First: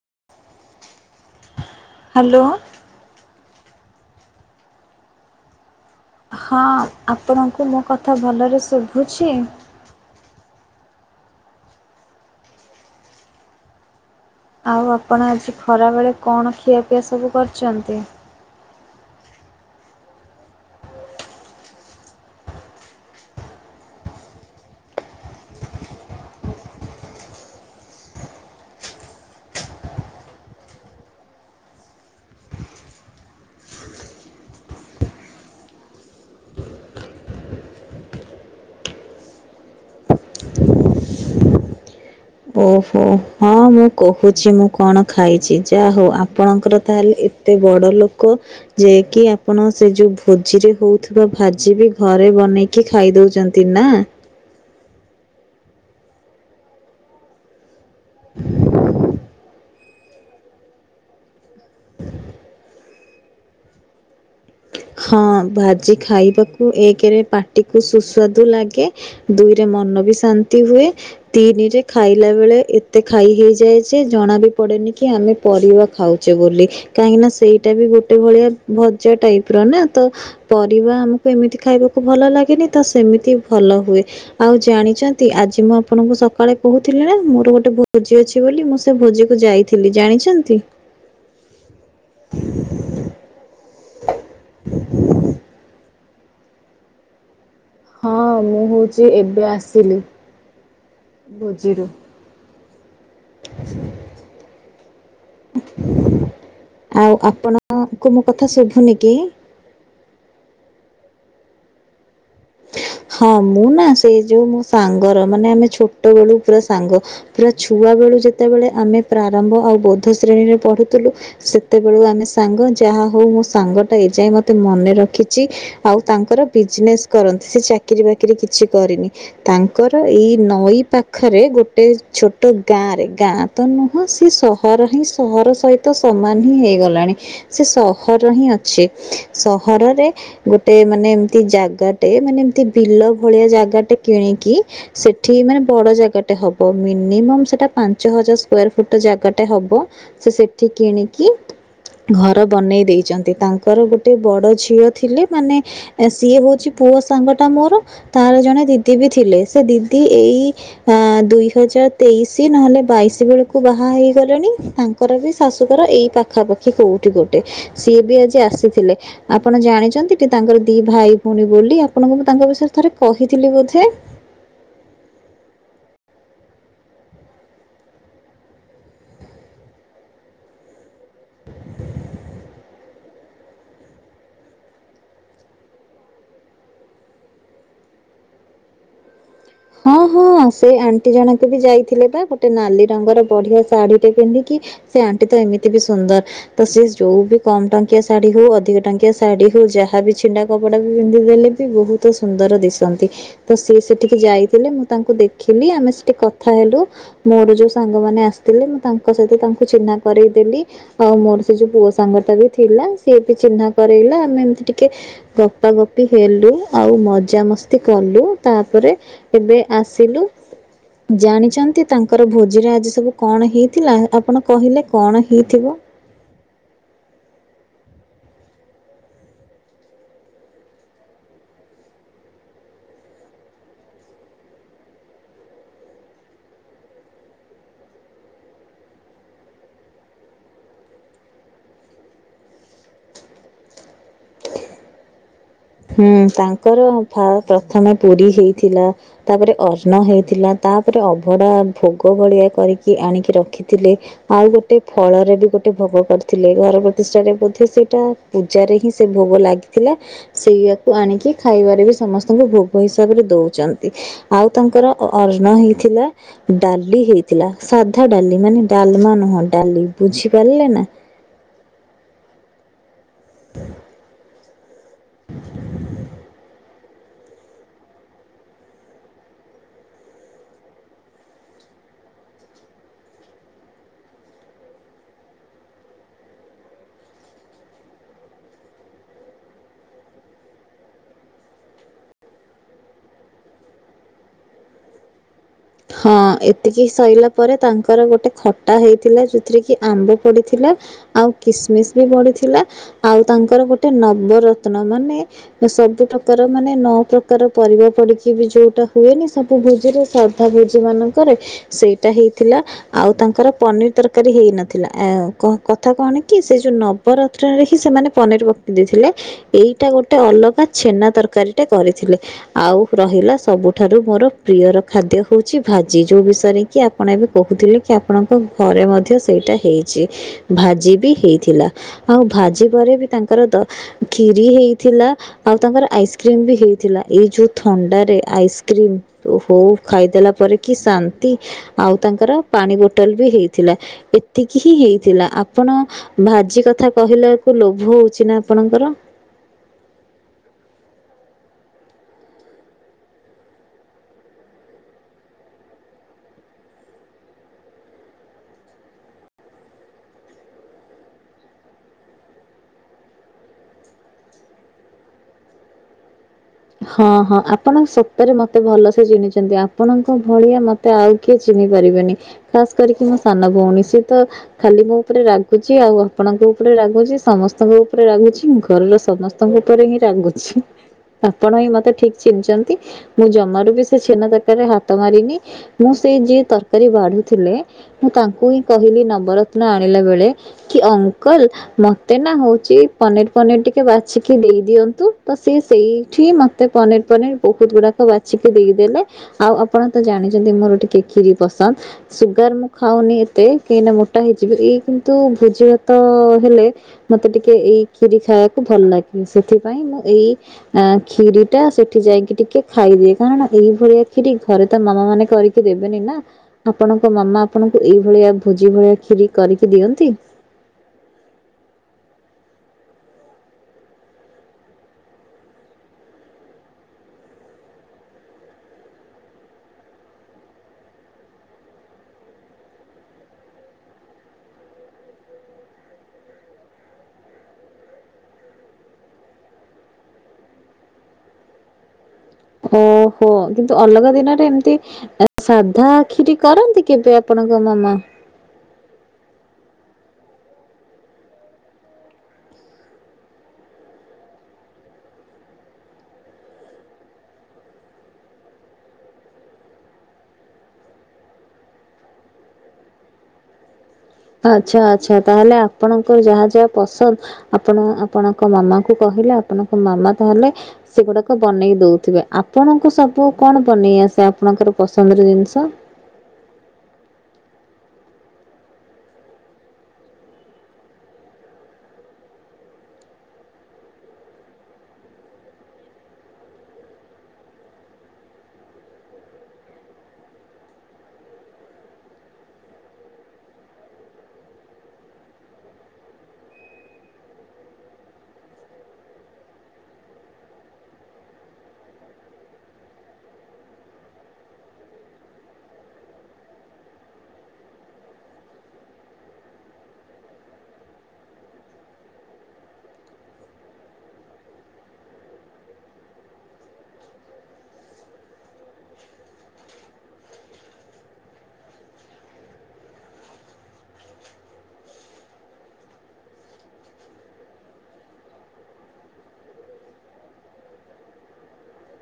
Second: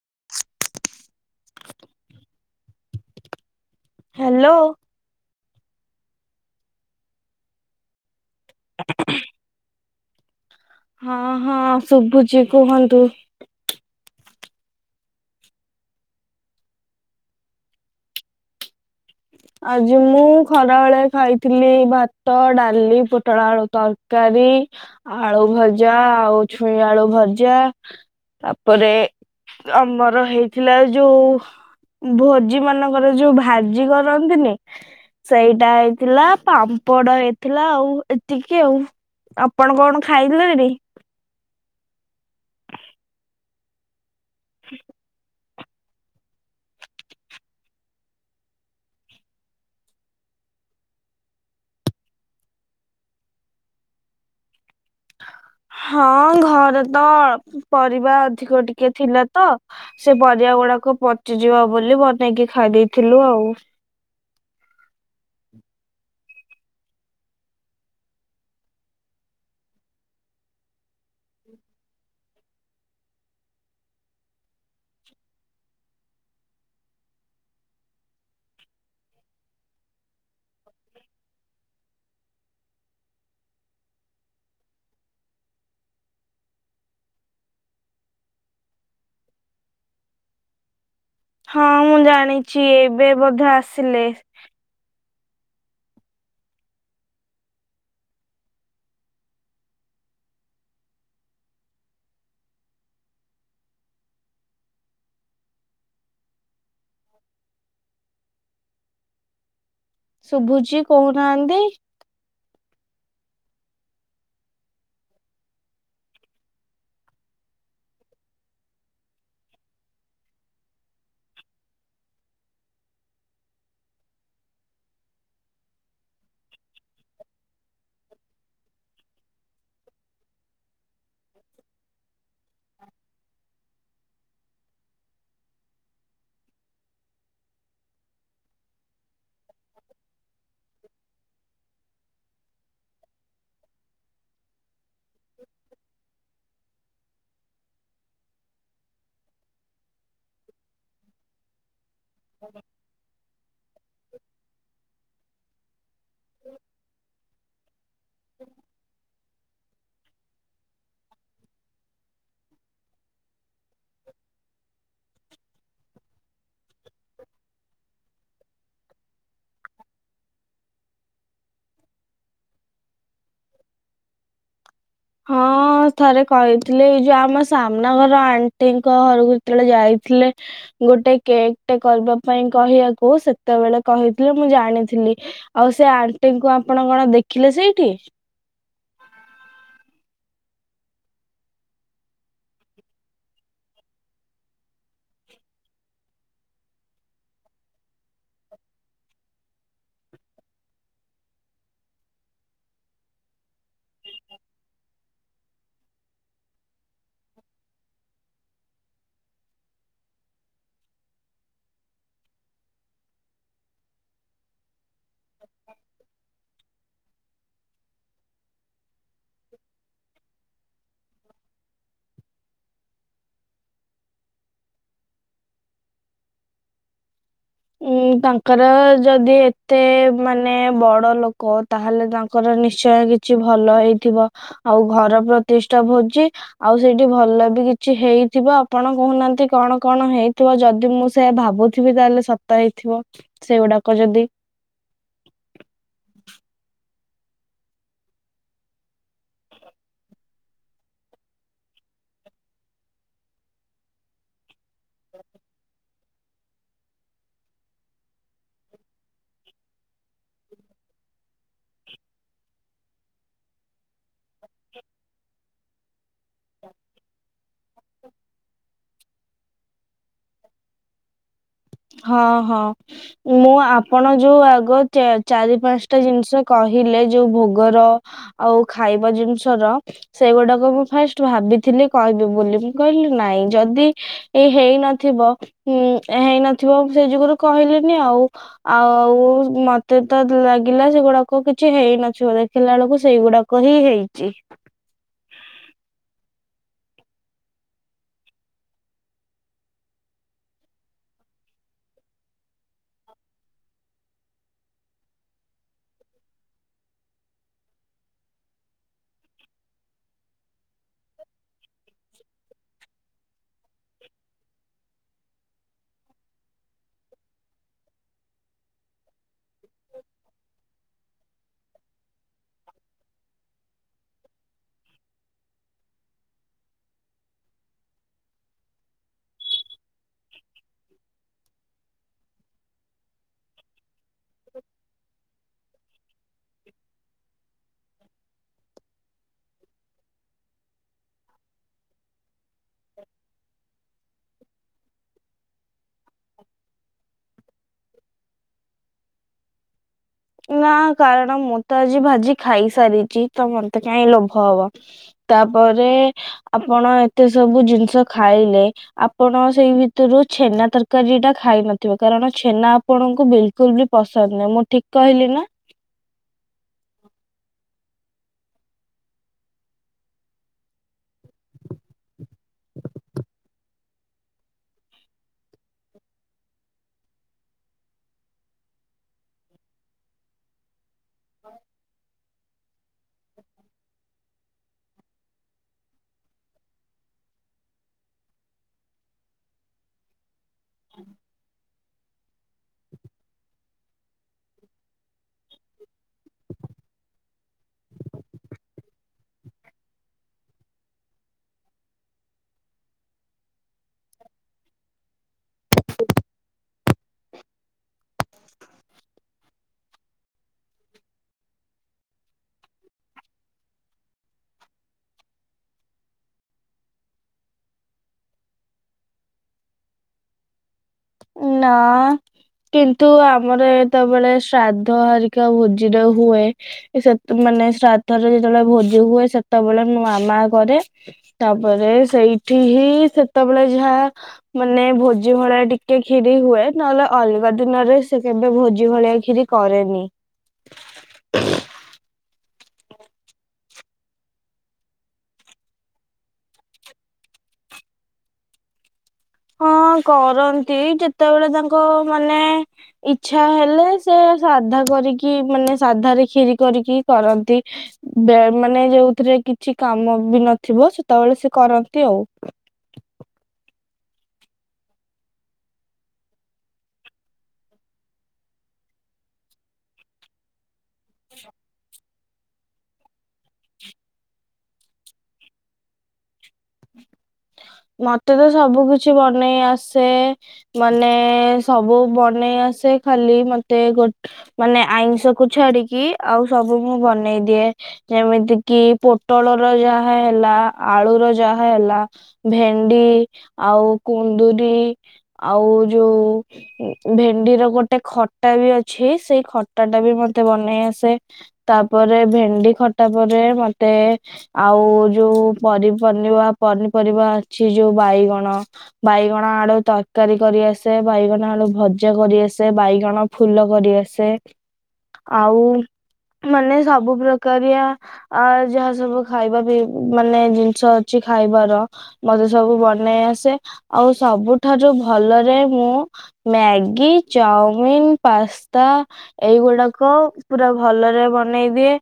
[unintelligible] Hello. Hello. ହଁ ଆପଣଙ୍କୁ ମୋ କଥା ଭଲରେ ଶୁଭୁଛି। ହଁ ହଁ ଶୁଭୁଛି କୁହନ୍ତୁ। ଆଉ ଆପଣ ଆଜି ଖରା ବେଳେ କଣ ଖିଆ ପିଆ ସବୁ କରିଛନ୍ତି? ଆଜି ମୁଁ ଖରା ବେଳେ ଖାଇଥିଲି ଭାତ ଡାଲି ପୋଟଳ ଆଳୁ ତରକାରୀ। ଆଳୁ ଭଜା ଆଉ ଛୁଇଁ ଆଳୁ ଭଜା ତାପରେ ଆମର ହେଇଥିଲା ଯୋଉ ଭୋଜି ମାନଙ୍କର ଯୋଉ ଭାଜି କର କରନ୍ତିନି ସେଇଟା ହେଇଥିଲା ପାମ୍ପଡ ହେଇଥିଲା ଆଉ ଏତିକି ଆଉ। ଆପଣ କଣ ଖାଇଲେଣି? ଓହୋ ହଁ ମୁଁ କହୁଛି ମୁଁ କଣ ଖାଇଛି। ଯା ହଉ ଆପଣଙ୍କର ତାହେଲେ ଏତେ ବଡ ଲୋକ ଯ କି ଆପଣ ସେ ଯୋଉ ଭୋଜିର ହଉଥିବା ଭାଜି ବି ଘରେ ବନେଇକି ଖାଇ ଦଉଛନ୍ତି ନାଁ। ହଁ ଘରେ ତ ପରିବା ଅଧିକ ଟିକେ ଥିଲା ତ, ସେ ପରିବା ଗୁଡାକ ପଚିଯିବ ବୋଲି ବନେଇକି ଖାଇ ଦେଇେଇଥିଲୁ ଆଉ। ହଁ ଭାଜି ଖାଇବାକୁ ଏକରେ ପାଟିକୁ ସୁସ୍ୱାଦୁ ଲାଗେ ଦୁଇରେ ମନ ବି ଶାନ୍ତି ହୁଏ, ତିନିରେ ଖାଇଲା ବେଳେ ଏତେ ଖାଇ ହେଇଯାଏ ଜଣା ବି ପଡେ ନି ଆମେ ପରିବା ଖାଉଛେ ବୋଲି କାହିଁକିନା ସେଇଟା ବି ଗୋଟେ ଭଳିଆ ଭଜା ଟାଇପ୍ ନା ତ ପରିବା ଆମକୁ ଏମିତି ଖାଇବାକୁ ଭଲ ଲାଗେନି ତ ସେମିତି ଭଲ ହୁଏ ଆଉ ଜାଣିଛନ୍ତି ଆଜି ମୁଁ ଆପଣଙ୍କୁ ସକାଳେ କହୁଥିଲି ନା ମୋର ଗୋଟେ ଭୋଜି ଅଛି ବୋଲି ମୁଁ ସେ ଭୋଜି କୁ ଯାଇଥିଲି ଜାଣିଛନ୍ତି? ହଁ ମୁଁ ଜାଣିଛି ଏବେ ବୋଧ ଆସିଲେ। ହଁ ମୁଁ ହଉଛି ଏବେ ଆସିଲି। ଭୋଜିରୁ [inaudible] ଆଉ ଆପଣଙ୍କୁ ମୋ କଥା ଶୁଭୁନି କି? ଶୁଭୁଚି କହୁନାହାନ୍ତି। ହଁ ମୁଁ ନା ସେ ଯୋଉ ମୋ ସାଙ୍ଗର ମାନେ ଆମେ ଛୋଟ ବେଳୁ ପୁରା ସାଙ୍ଗ ପୁରା ଛୁଆ ବେଳୁ ଯେତେବେଳେ ଆମେ ପ୍ରାରମ୍ଭ ଆଉ ବୌଦ୍ଧ ଶ୍ରେଣୀରେ ପଢୁଥିଲୁ ସେତେବେଳୁ ଆମେ ସାଙ୍ଗ ଯହା ହେଉ ମୋ ସାଙ୍ଗଟା ଏ ଯାଏଁ ମତେ ମନେ ରଖିଛି ଆଉ ତାଙ୍କର ବିଜ୍ନେସ କରନ୍ତି ସେ ଚାକିରି ବାକିରି କିଛି କରିନି ତାଙ୍କର ଏଇ ନଈ ପାଖରେ ଗୋଟେ ଛୋଟ ଗାଁ ରେ ଗାଁ ତ ନୁହଁ ସିଏ ସହର ହିଁ ସହର ସହିତ ସମାନ ହିଁ ହେଇଗଲାଣି। ସେ ସହର ହିଁ ଅଛି। ସହରରେ ଗୋଟେ ମାନେ ଏମତି ଜାଗା ଏ ମାନେ ଏମତି ବିଲ ଭଳିଆ ଜାଗାଟେ କିଣିକି ସେଠି ମାନେ ବଡ ଜାଗାଟେ ହବ ମି ମିନିମମ୍ ସେଟା ପାଞ୍ଚ ହଜାର ସ୍କ୍ୱାରପୁଟର ଜାଗାଟା ହବ ସେ ସେଠି କିଣିକି, ଘର ବନେଇ ଦେଇଛନ୍ତି ତାଙ୍କର ଗୋଟେ ବଡ ଝିଅ ଥିଲେ ମାନେ ସିଏ ହଉଛି ପୁଅ ସାଙ୍ଗ ଟା ମୋର ତାର ଜଣେ ଦିଦି ବି ଥିଲେ। ସେ ଦିଦି ଏଇ ଆ ଦୁଇ ହଜାର ତେଇଶି ନହେଲେ ବାଇଶି ବେଳ କୁ ବାହା ହେଇଗଲେଣି, ତାଙ୍କ ର ବି ଶାଶୁଘର ଏଇ ପାଖାପାଖି କୋଉଠି ଗୋଟେ ସିଏ ବି ଆଜି ଆସିଥିଲେ ଆପଣ ଜାଣିଚନ୍ତି। ତାଙ୍କର ଦି ଭାଇ ଭଉଣୀ ବୋଲି ଆପଣଙ୍କୁ ମୁଁ ତାଙ୍କ ବିଷୟରେ ଥରେ କହିଥିଲି ବୋଧେ! ହଁ ଥରେ କହିଥିଲେ ଏଇ ଯୋଉ ଆମ ସାମ୍ନା ଘର ଆଣ୍ଟିଙ୍କ ଘରକୁ ଯେତେବେଳେ ଯାଇ। ଥିଲେ ଗୋଟେ କେକ୍ ଟେ କରିବା ପାଇଁ କହିବାକୁ। କୁ ସେତେବେଳେ କହିଥିଲେ ମୁଁ ଜାଣିଥିଲି, ଆଉ ସେ ଆଣ୍ଟିଙ୍କୁ ଆପଣ କଣ ଦେଖିଲେ ସେଇଠି? [inaudible] [unintelligible] ହଁ ହଁ ସେ ଆଣ୍ଟି ଜଣକ ବି ଯାଇଥିଲେ ପା ଗୋଟେ ନାଲି ରଙ୍ଗର ବଢିଆ ଶାଢୀଟେ ପିନ୍ଧିକି। ସେ ଆଣ୍ଟି ତ ଏମିତି ବି ସୁନ୍ଦର ତ ସେ ଯୋଉ ବି କମ ଟଙ୍କିଆ ଶାଢୀ ହଉ ଅଧିକ ଟଙ୍କିଆ ଶାଢୀ ହଉ। ଯାହା ବିି ଛିଣ୍ଡା କପଡା ବି ପିନ୍ଧି ଦେଲେ ବି ବହୁତ ସୁନ୍ଦର ଦିଶନ୍ତି ତ ସେ ସେଠିକି ଯାଇ ଥିଲେ ମୁଁ ତାଙ୍କୁ ଦେଖିଲି ଆମେ ସେଠି କଥା ହେଲୁ ମୋର ଯୋଉ ସାଙ୍ଗମାନେ ଆସିଥିଲେ ମୁଁ ତାଙ୍କ ସହିତ ତା ଙ୍କୁ ଚିହ୍ନା କରେଇଦେଲି ଆଉ ମୋର ସେ ଯୋଉ ପୁଅ ସାଙ୍ଗଟା ବି ଥିଲା ସିଏ ବି ଚିହ୍ନା କରାଇଲା ଆମେ ଟିକେ ଗପା ଗପି ହେଲୁ ଆଉ ମଜା ମସ୍ତି କଲୁ ତାପରେ ଏବେ ଆସିଲୁ। ଜାଣିଛନ୍ତି ତାଙ୍କର ଭୋଜିରେ ଆଜି ସବୁ କଣ ହେଇଥିଲା ଆପଣ କହିଲେ କଣ ହେଇଥିବ? [inaudible] ଉଁ ତାଙ୍କର ଯଦି ଏତେ ମାନେ ବଡ଼ ଲୋକ ତାହେଲେ ତାଙ୍କର ନିଶ୍ଚୟ କିଛି କିଛି ଭଲ ହେଇଥିବ ଆଉ ଘର ପ୍ରତିଷ୍ଠା ଭୋଜି ଆଉ ସେଇଠି ଭଲ ବି କିଛି ହେଇ ହେଇଥିବ ଆପଣ କହୁନାହାନ୍ତି କଣ କଣ ହେଇଥିବ ଯଦି ମୁଁ ସେଇଆ ଭାବୁଥିବି ତାହେଲେ ସତ୍ ତ ହେଇଥିବ ସେଗୁଡାକ ଯଦି। ହୁଁ ତାଙ୍କର ଫା ପ୍ରଥମେ ପୁରୀ ହେଇଥିଲା ତାପରେ ଅର୍ଣ୍ଣ ହେଇଥିଲା। ତା ତାପରେ ଅଭଡା ଭୋଗ ଭଳିଆ କରିକି ଆଣିକି ରଖିଥିଲେ ଆଉ ଗୋଟେ ଫଳରେ ବି ଗୋଟେ ଭୋଗ କରିଥିଲେ ଘର ପ୍ରତିଷ୍ଠରେ ମଧ୍ୟ ସେଇଟା ପୂଜାରେ ହିଁ ସେ ଭୋଗ ଲାଗିଥିଲା। ସେଇଆକୁ ଆଣିକି ଖାଇବାରେ ବି ସମସ୍ତଙ୍କୁ ଭୋଗ ହିସାବରେ ଦଉଛନ୍ତି। ଆଉ ତାଙ୍କର ଇନ ହେଇଥିଲା ଡାଲି ହେଇଥିଲା। ସାଧା ଡାଲି ମାନେ ଡାଲମା ନୁହଁ ଡାଲି ବୁଝିପାରିଲେ ନା? ହଁ ହଁ ମୁଁ ଆପଣ ଯୋଉ ଆଗ ଚାରି ପାଞ୍ଚଟା ଜିନିଷ କହିଲେ ଯୋଉ ଭୋଗର ଆଉ ଖାଇବା ଜିନିଷ ର। ସେଗୁଡାକୁ ମୁ ଫାର୍ଷ୍ଟ ଭାବିଥିଲି କହିବି ବୋଲି ମୁ କହିଲି ନାଇ ଯଦି ଏ ହେ ହେଇ ନଥିବ ହୁଁ ହେଇ ନ ଥିବ ମୁ ସେଇଯୋଗୁରୁ କହିଲିିନି ଆଉ ଆଉ ମତେ ତ ଲାଗିଲା ସେଗୁଡ଼ାକ କି କିଛି ହେଇନଥିବ ଦେଖିଲା ବେଳକୁ ସେଇଗୁଡାକ ହିଁ ହେଇଚି। [inaudible] ହଁ ଏତିକି ସରିଲା ପରେ ତାଙ୍କର ଗୋଟେ ଖଟା ହେଇଥିଲା ଯୋଉଥିରେ କି ଆମ୍ବ ପଡିଥିଲା। ଆଉ କିସମିସ ବି ପଡ଼ିଥିଲା ଆଉ ତାଙ୍କର ଗୋଟେ ନବରତ୍ନ ମାନେ। ସବୁ ପ୍ରକାର ମାନେ ନଅ ପ୍ରକାର ପରିବା ପଡ଼ିକି ବି ଯଉଟା ହୁଏନି ସବୁ ଭୋଜିରେ ସ ଭୋଜି ମାନଙ୍କରେ ସେଇଟା ହେଇଥିଲା ଆଉ ତାଙ୍କର ପନିର୍ ତରକାରୀ ହେଇନଥିଲା ଆ କଥା କଣ କି ସେ ଯୋଉ ନବରତ୍ନରେ ହିଁ ସେମାନେ ପନିର ପକେଇ ଦେଇଥିଲେ। ଏଇଟା ଗୋଟେ ଅଲଗା ଛେନା ତର ତରକାରୀଟେ କରିଥିଲେ ଆଉ ରହିଲା ସବୁଠାରୁ ମୋର ପ୍ରିୟର ଖାଦ୍ୟ। ହେଉଛି ଭାଜି ଯୋଉ ବିଷୟରେ କି ଆପଣ ଏବେ କହୁଥିଲେ କି ଆପଣଙ୍କ ଘରେ ମଧ୍ୟ ସେଇଟା ହେଇଚି। ଭାଜି ବି ହେଇଥିଲା ଆଉ ଭାଜି ପରେ ବି ତାଙ୍କର ଖିରି ହେଇଥିଲା। ଆଉ ତାଙ୍କର ଆଇସ୍କ୍ରିମ ବି ହେଇଥିଲା ଏଇ ଯୋଉ ଥଣ୍ଡାରେ ଆଇସ୍କ୍ରିମ ଓହୋ। ଖାଇଦେଲା ପରେ କି ଶାନ୍ତି ଆଉ ତାଙ୍କର ପାଣି ବୋଟଲ ବି ହେଇଥିଲା। ଏତିକି ହିଁ ହେଇଥିଲା ଆପଣ ଭାଜି କଥା କହିଲା ବାକୁ ଲୋଭ ହଉଛି ନା ଆପଣଙ୍କ [unintelligible] ନା କାରଣ ମୁଁ ତ ଆଜି ଭାଜି ଖାଇସାରିଚି ତ ମତେ କାଇଁ ଲୋଭ ହବ। ତାପରେ ଆପଣ ଏତେ ସବୁ ଜିନିଷ ଖାଇଲେ ଆପଣ ସେଇ ଭିତରୁ ତ ଛେନା ତରକାରୀ ଟା ଖାଇ ନଥିବ କାରଣ ଛେନା ଆପଣଙ୍କୁ ବିଲକୁଲ ବି ପସନ୍ଦ ନାହିଁ ମୁଁ ଠିକ୍ କହିଲି ନା। ହଁ ହଁ ଆପଣଙ୍କ ସତରେ ମତେ ଭଲ ସେ ଚିିହ୍ନିଚନ୍ତି ଆପଣଙ୍କ ଭଳିଆ ମତେ ଆଉ କିଏ ଚିହ୍ନ ପାରିବେନି ଖାସ୍ କରିକି ମୋ ସାନ ଭଉଣୀ ସିଏ ତ ଖାଲି ମୋ ଉପରେ ରାଗୁଛି ଆଉ ଆପଣଙ୍କ ଉପରେ ରାୁଛି ସମସ୍ତଙ୍କ ଉପରେ ରାଗୁଛି ଘରର ସମସ୍ତଙ୍କ ଉପରେ ହିଁ ରାଗୁଛି। ଆପଣ ହିଁ ମତେ ଠିକ୍ ଚିନିଚନ୍ତି ମୁଁ ଜମାରୁ ବି ସେ ଛେନା ତରକାର ହାତ ମାରିନି ମୁଁ ସେଇ ଯିଏ ତରକାରୀ ବାଡ଼ି ଥିଲେ ମୁଁ ତାଙ୍କୁ ହିଁ କହିଲି ନବରତ୍ନ ଆଣିଲା ବେଳେ କି ଅଙ୍କଲ ମତେ ନା ହଉଛି ପନିରି ପନିରି ଟିକେ ବାଛିକି ଦେଇ ଦିଅନ୍ତୁ ତ ସିଏ ସେଇ ଏଠି ମତେ ପନିରର ପନିର୍ ବହୁତୁ ଗୁଡ଼ାକ ବାଛିିକି ଦେଇଦେଲେ ଆଉ ଆପଣ ତ ଜାଣିଛନ୍ତି ମୋର ଟିକେ କ୍ଷିରି ପସନ୍ଦ ସୁଗାର ମୁଁ ଖାଉନି ଏତେ କହିଁି ମୋଟା ହେଇଯିବ ଏଇ କିନ୍ତୁ ଭୋଜିଭାତ ହେଲେ ମତେ ଟିକେ ଏଇ କ୍ଷିରି ଖାଇବାକୁ ଭଲ ଲାଗେ ସେଥିପାଇଁ ମୁଁ ଏଇ ଆ କ୍ଷୀରି ଟା ସେଠି ଯାଇକି ଟିକେ ଖାଇଦିଏ କାରଣ ଏଇ ଭଳିଆ କ୍ଷୀରି ଘରେ ତା ମାମା ମାନେ କରିକି ଦେ ଦେବେନିନା ଆପଣଙ୍କ ମାମା ଆପଣଙ୍କୁ ଏଇଭଳିଆ ଭୋଜି ଭଳିଆ କ୍ଷିରି କରିକି ଦିଅନ୍ତି। [inaudible] ନା। କିନ୍ତୁ ଆମର ଯେତେବେଳେ ଶ୍ରାଦ୍ଧ ହରିକା ଭୋଜିରେ ହୁଏ ସେତେ ମା ମାନେ ଶ୍ରାଦ୍ଧ ରେ ଯେତେବେଳେ ଭୋଜି ହୁଏ ସେତେବେଳେ ମୁଁ ମାମା କରେ ତାପରେ ସେଇଠି ଠ ହିଁ ସେତେବେଳେ ଯାହା ମାନେ ଭୋଜି ଭଳି ଟି ଟେ କ୍ଷିରି ହୁଏ ନହେଲେ ଅଲଗା ଦିନରେ ସେ କେବେ ଭୋଜି ଭଳିଆ କ୍ଷିରି କରେନି। [inaudible] ଓହୋ କିନ୍ତୁ ଅଲଗା ଦିନରେ ଏମତି ସାଧା ଆଖିରି କରନ୍ତି କେବେ ଆପଣଙ୍କ ମାମା। [inaudible] [inaudible] ହଁ କରନ୍ତି ଯେତେବେଳେ ତାଙ୍କ ମାନେ ଇଛା ହେଲେ ସେ ଶାଧା କରିକି ମାନେ ସାଧ କ୍ଷିରି କରିକି କରନ୍ତି ବେ ମାନେ ଯୋଉଥିରେ କିଛି କା କାମ ବି ନଥିବ ସେତେବେଳେ ସେ କରନ୍ତି ଆଉ। [inaudible] ଆଛା, ଆଛା, ତାହେଲେ ଆପଣଙ୍କ ଯାହା ଯାହା ପସନ୍ଦ ଆପଣ, ଆପଣଙ୍କ ମାମାଙ୍କୁ କହ କହିଲେ ଆପଣଙ୍କ ମାମା ତାହେଲେ ସେଗୁଡାକ ବନେଇ ଦଉଥିବେ, ଆପଣଙ୍କୁ ସବୁ କଣ ବନେଇ ଆସ ସେ ଆପଣଙ୍କର ପସନ୍ଦର ଜିନିଷ ମତେ ତ ସବୁ କିଛି ବନେଇ ଆସେ, ମାନେ ସବୁ ବନେଇ ଆସ ସେ ଖାଲି ମତେ ଗୋ ମାନେ ଆଇଁଷ କୁ ଛାଡିକି ଆଉ ସବୁ ମୁଁ ବନେଇ ଦିଏ। ଯେମିତି କିି ପୋଟଳ ର ଯାହା ହେଲା, ଆଳୁର ର ଯାହା ହେଲା ଭେଣ୍ଡି ଆଉ କୁନ୍ଦରି ଆଉ ଯୋଉ ଭେ ଣ୍ଡିର ଗୋଟେ ଖଟା ବି ଅଛି, ସେଇ ଖଟା ଟା ବି ମତେ ବନେଇ ଆସେ, ତାପରେ ଭେଣ୍ଡି ଖଟା ପରେ ମତେ ଆଉ ଯୋଉ ପନିପରିବା, ପନିପରିବା ଅଛି ଯୋଉ ବାଇଗଣ, ବାଇଗଣ ଆଳୁ ତରକାରୀ କରିଆସେ, ବାଇଗଣ ଆଳୁ ଭଜା କରିଆସେ। ଆସେ ବାଇଗଣ ଫୁଲ କରିଆସେ। ଆଉ ମାନେ -ସବୁ ପ୍ରକାରିଆ ଅ ଯାହା ସବୁ ଖାଇବା ପିଇ ମାନେ ଜିନିଷ ଅଛି ଖାଇବାର ମତେ ସବୁ ବନେଇ ଆସେ ଆଉ ସବୁଠାରୁ ଭଲରେ ମୁଁ ମ୍ୟାଗି ଚାଉମିିନ, ପାସ୍ତା, ଏଇଗୁଡାକ ପୁରା ଭଲରେ ବନେଇ ଦିଏ।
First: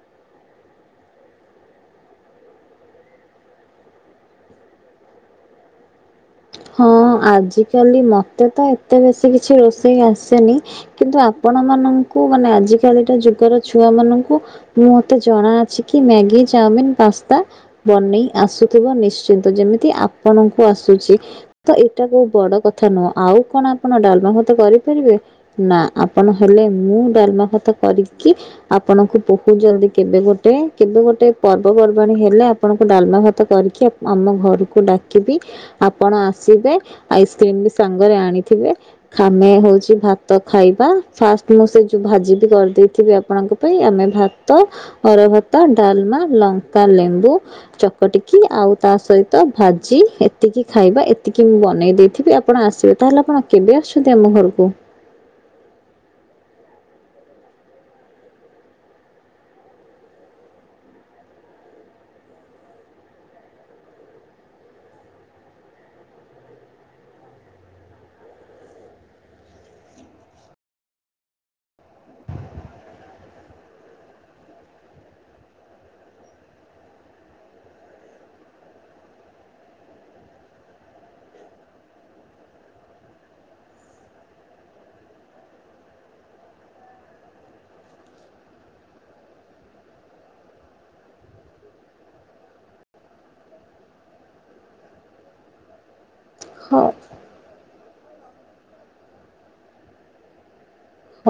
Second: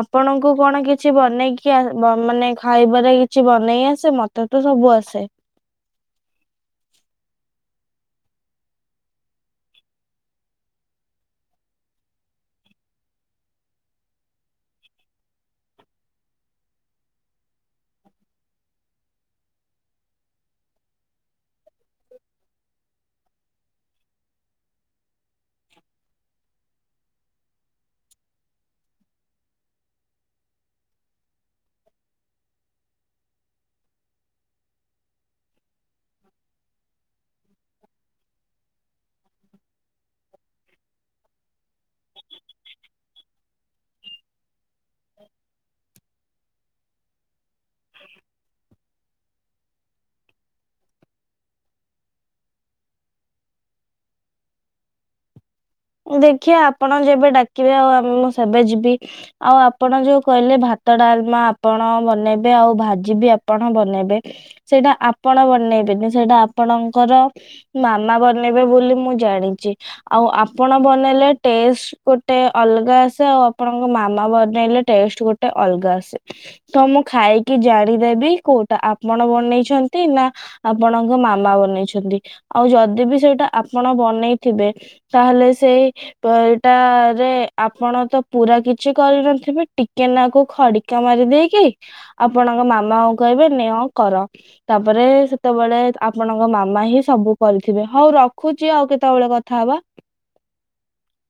ଆପଣଙ୍କୁ କଣ କିଛି ବନେଇକି, ମାନେ ଖାଇବାରେ କିଛି ବନେଇ ଆସେ? ମତେ ମତେତ ସବୁ ଆସେ। ହଁ ଆଜିକାଲି ମତେ ତ ଏତେ ବେଶୀ କିଛି ରୋଷେଇ ଆସେନି। କିନ୍ତୁ ଆପଣ ମାନଙ୍କୁ ଙ୍କୁ ମାନେ ଆଜି କାଲି ଟା ଯୁଗର ଛୁଆ ମାନଙ୍କୁ, ମୁଁ ମତେ ଜଣାଅଛି କି ମ୍ୟାଗି, ଚାଉମିନ ପାସ୍ତା ବନେଇ ଆସୁଥିବ ନିଶ୍ଚିନ୍ତ, ଯେମିତି ଆପଣଙ୍କୁ ଆସୁଛି। ତ ଏଇଟା କୋଉ ବଡ କଥା ନୁହଁ! ଆଉ କଣ ଆପଣ ଡାଲମା ଭାତ କରିପାରିବେ ନା ଆପଣ ହେଲେ ମୁଁ ଡାଲମା ଭାତ କରିକି, ଆପଣଙ୍କୁ ବହୁତ ଜଲଦି କେବେ ଗୋଟେ, କେବେ ଗୋଟେ କ ପର୍ବପର୍ବାଣୀ ହେଲେ ଆପଣଙ୍କୁ ଡାଲମା ଭାତ କରିକି, ଆ ଆମ ଘରକୁ ଡାକିବି, ଆପଣ ଆ ସିବେ ଆଇସ୍କ୍ରିମ ବି ସାଙ୍ଗରେ ଆଣିଥିବେ, ଆମେ ହଉଛି ଭାତ ଖାଇବା, ସାଆ ମୁ ସେ ଯୋଉ ଭାଜି ବି କରିଦେଇିବି ଆପଣଙ୍କ ପାଇଁ ଆମେ ଭାତ ଅରୁଆ ଭାତ, ଡାଲମା ଲଙ୍କା, ଲେମ୍ବୁ ଚକଟିକି ଆଉ ତା ସହିତ ଭାଜି ଏତିକି ଖାଇବା। ଏତି ଏତିକି ମୁଁ ବନେଇ ଦେଇଥିବି ଆପଣ ଆସିବେ। ତାହେଲେ ଆପଣ କେବେ ଆସଛନ୍ତି ଆମ ଘରକୁ? ଦେଖିବା ଆପଣ ଯେବେ ଡାକିବେ ଆଉଆ ମୁଁ ସେବେ ଯିବି। ଆଉ ଆପଣ ଯୋଉ କହିଲେ ଭ ଭାତ ଡାଲମା ଆପଣ ବନେଇବେ ଆଉ ଭାଜି ବି ଆପଣ ବନେଇବେ। ସେଇଟା ଆପଣ ବନେଇବେ କିନ୍ତୁ ସେଟା ଆପଣଙ୍କର ମାମା ବନେଇବେ ବୋଲି ମୁଁ ଜାଣିଛି, ଆଉ ଆ ଆପଣ ବନେଇଲେ ଟେଷ୍ଟ ଗୋଟେ ଅଲଗା ଆସେ। ଆଉ ଆପଣଙ୍କ ମାମା ବନେଇଲେ ଟେଷ୍ଟ ଗୋଟେ ଅଲଗା ଆସେ, ତ ମୁଁ ଖାଇକି ଜାଣିଦେବି କୋଉଟା ଆପଣ ବନେଇଛନ୍ତି, ନା ଆପଣଙ୍କ ମାମା ବନେଇଛନ୍ତି। ଆଉ ଯଦି ବି ସେଇଟା ଆପଣ ବନେଇଥିବେ ତାହେଲେ ସେଇ ଅ ଏଇଟାରେ ଆପଣ ତ ପୁରା କିଛି କରିନଥିବେ! ଟିକେ ନାକୁ ଖଡିକା ମାରି ଦେଇକି ଆପଣଙ୍କ ମାମାଙ୍କୁ କହିବେ ନିଅ କର! ତାପରେ ବେ ସେତେବେଳେ ଆପଣଙ୍କ ହଉ ମାମା ହିଁ ସବୁ କରିଥିବେ। ହଉ ରଖୁଛି ଆଉ କେତେବେଳେ କଥା ହବା। ହଉ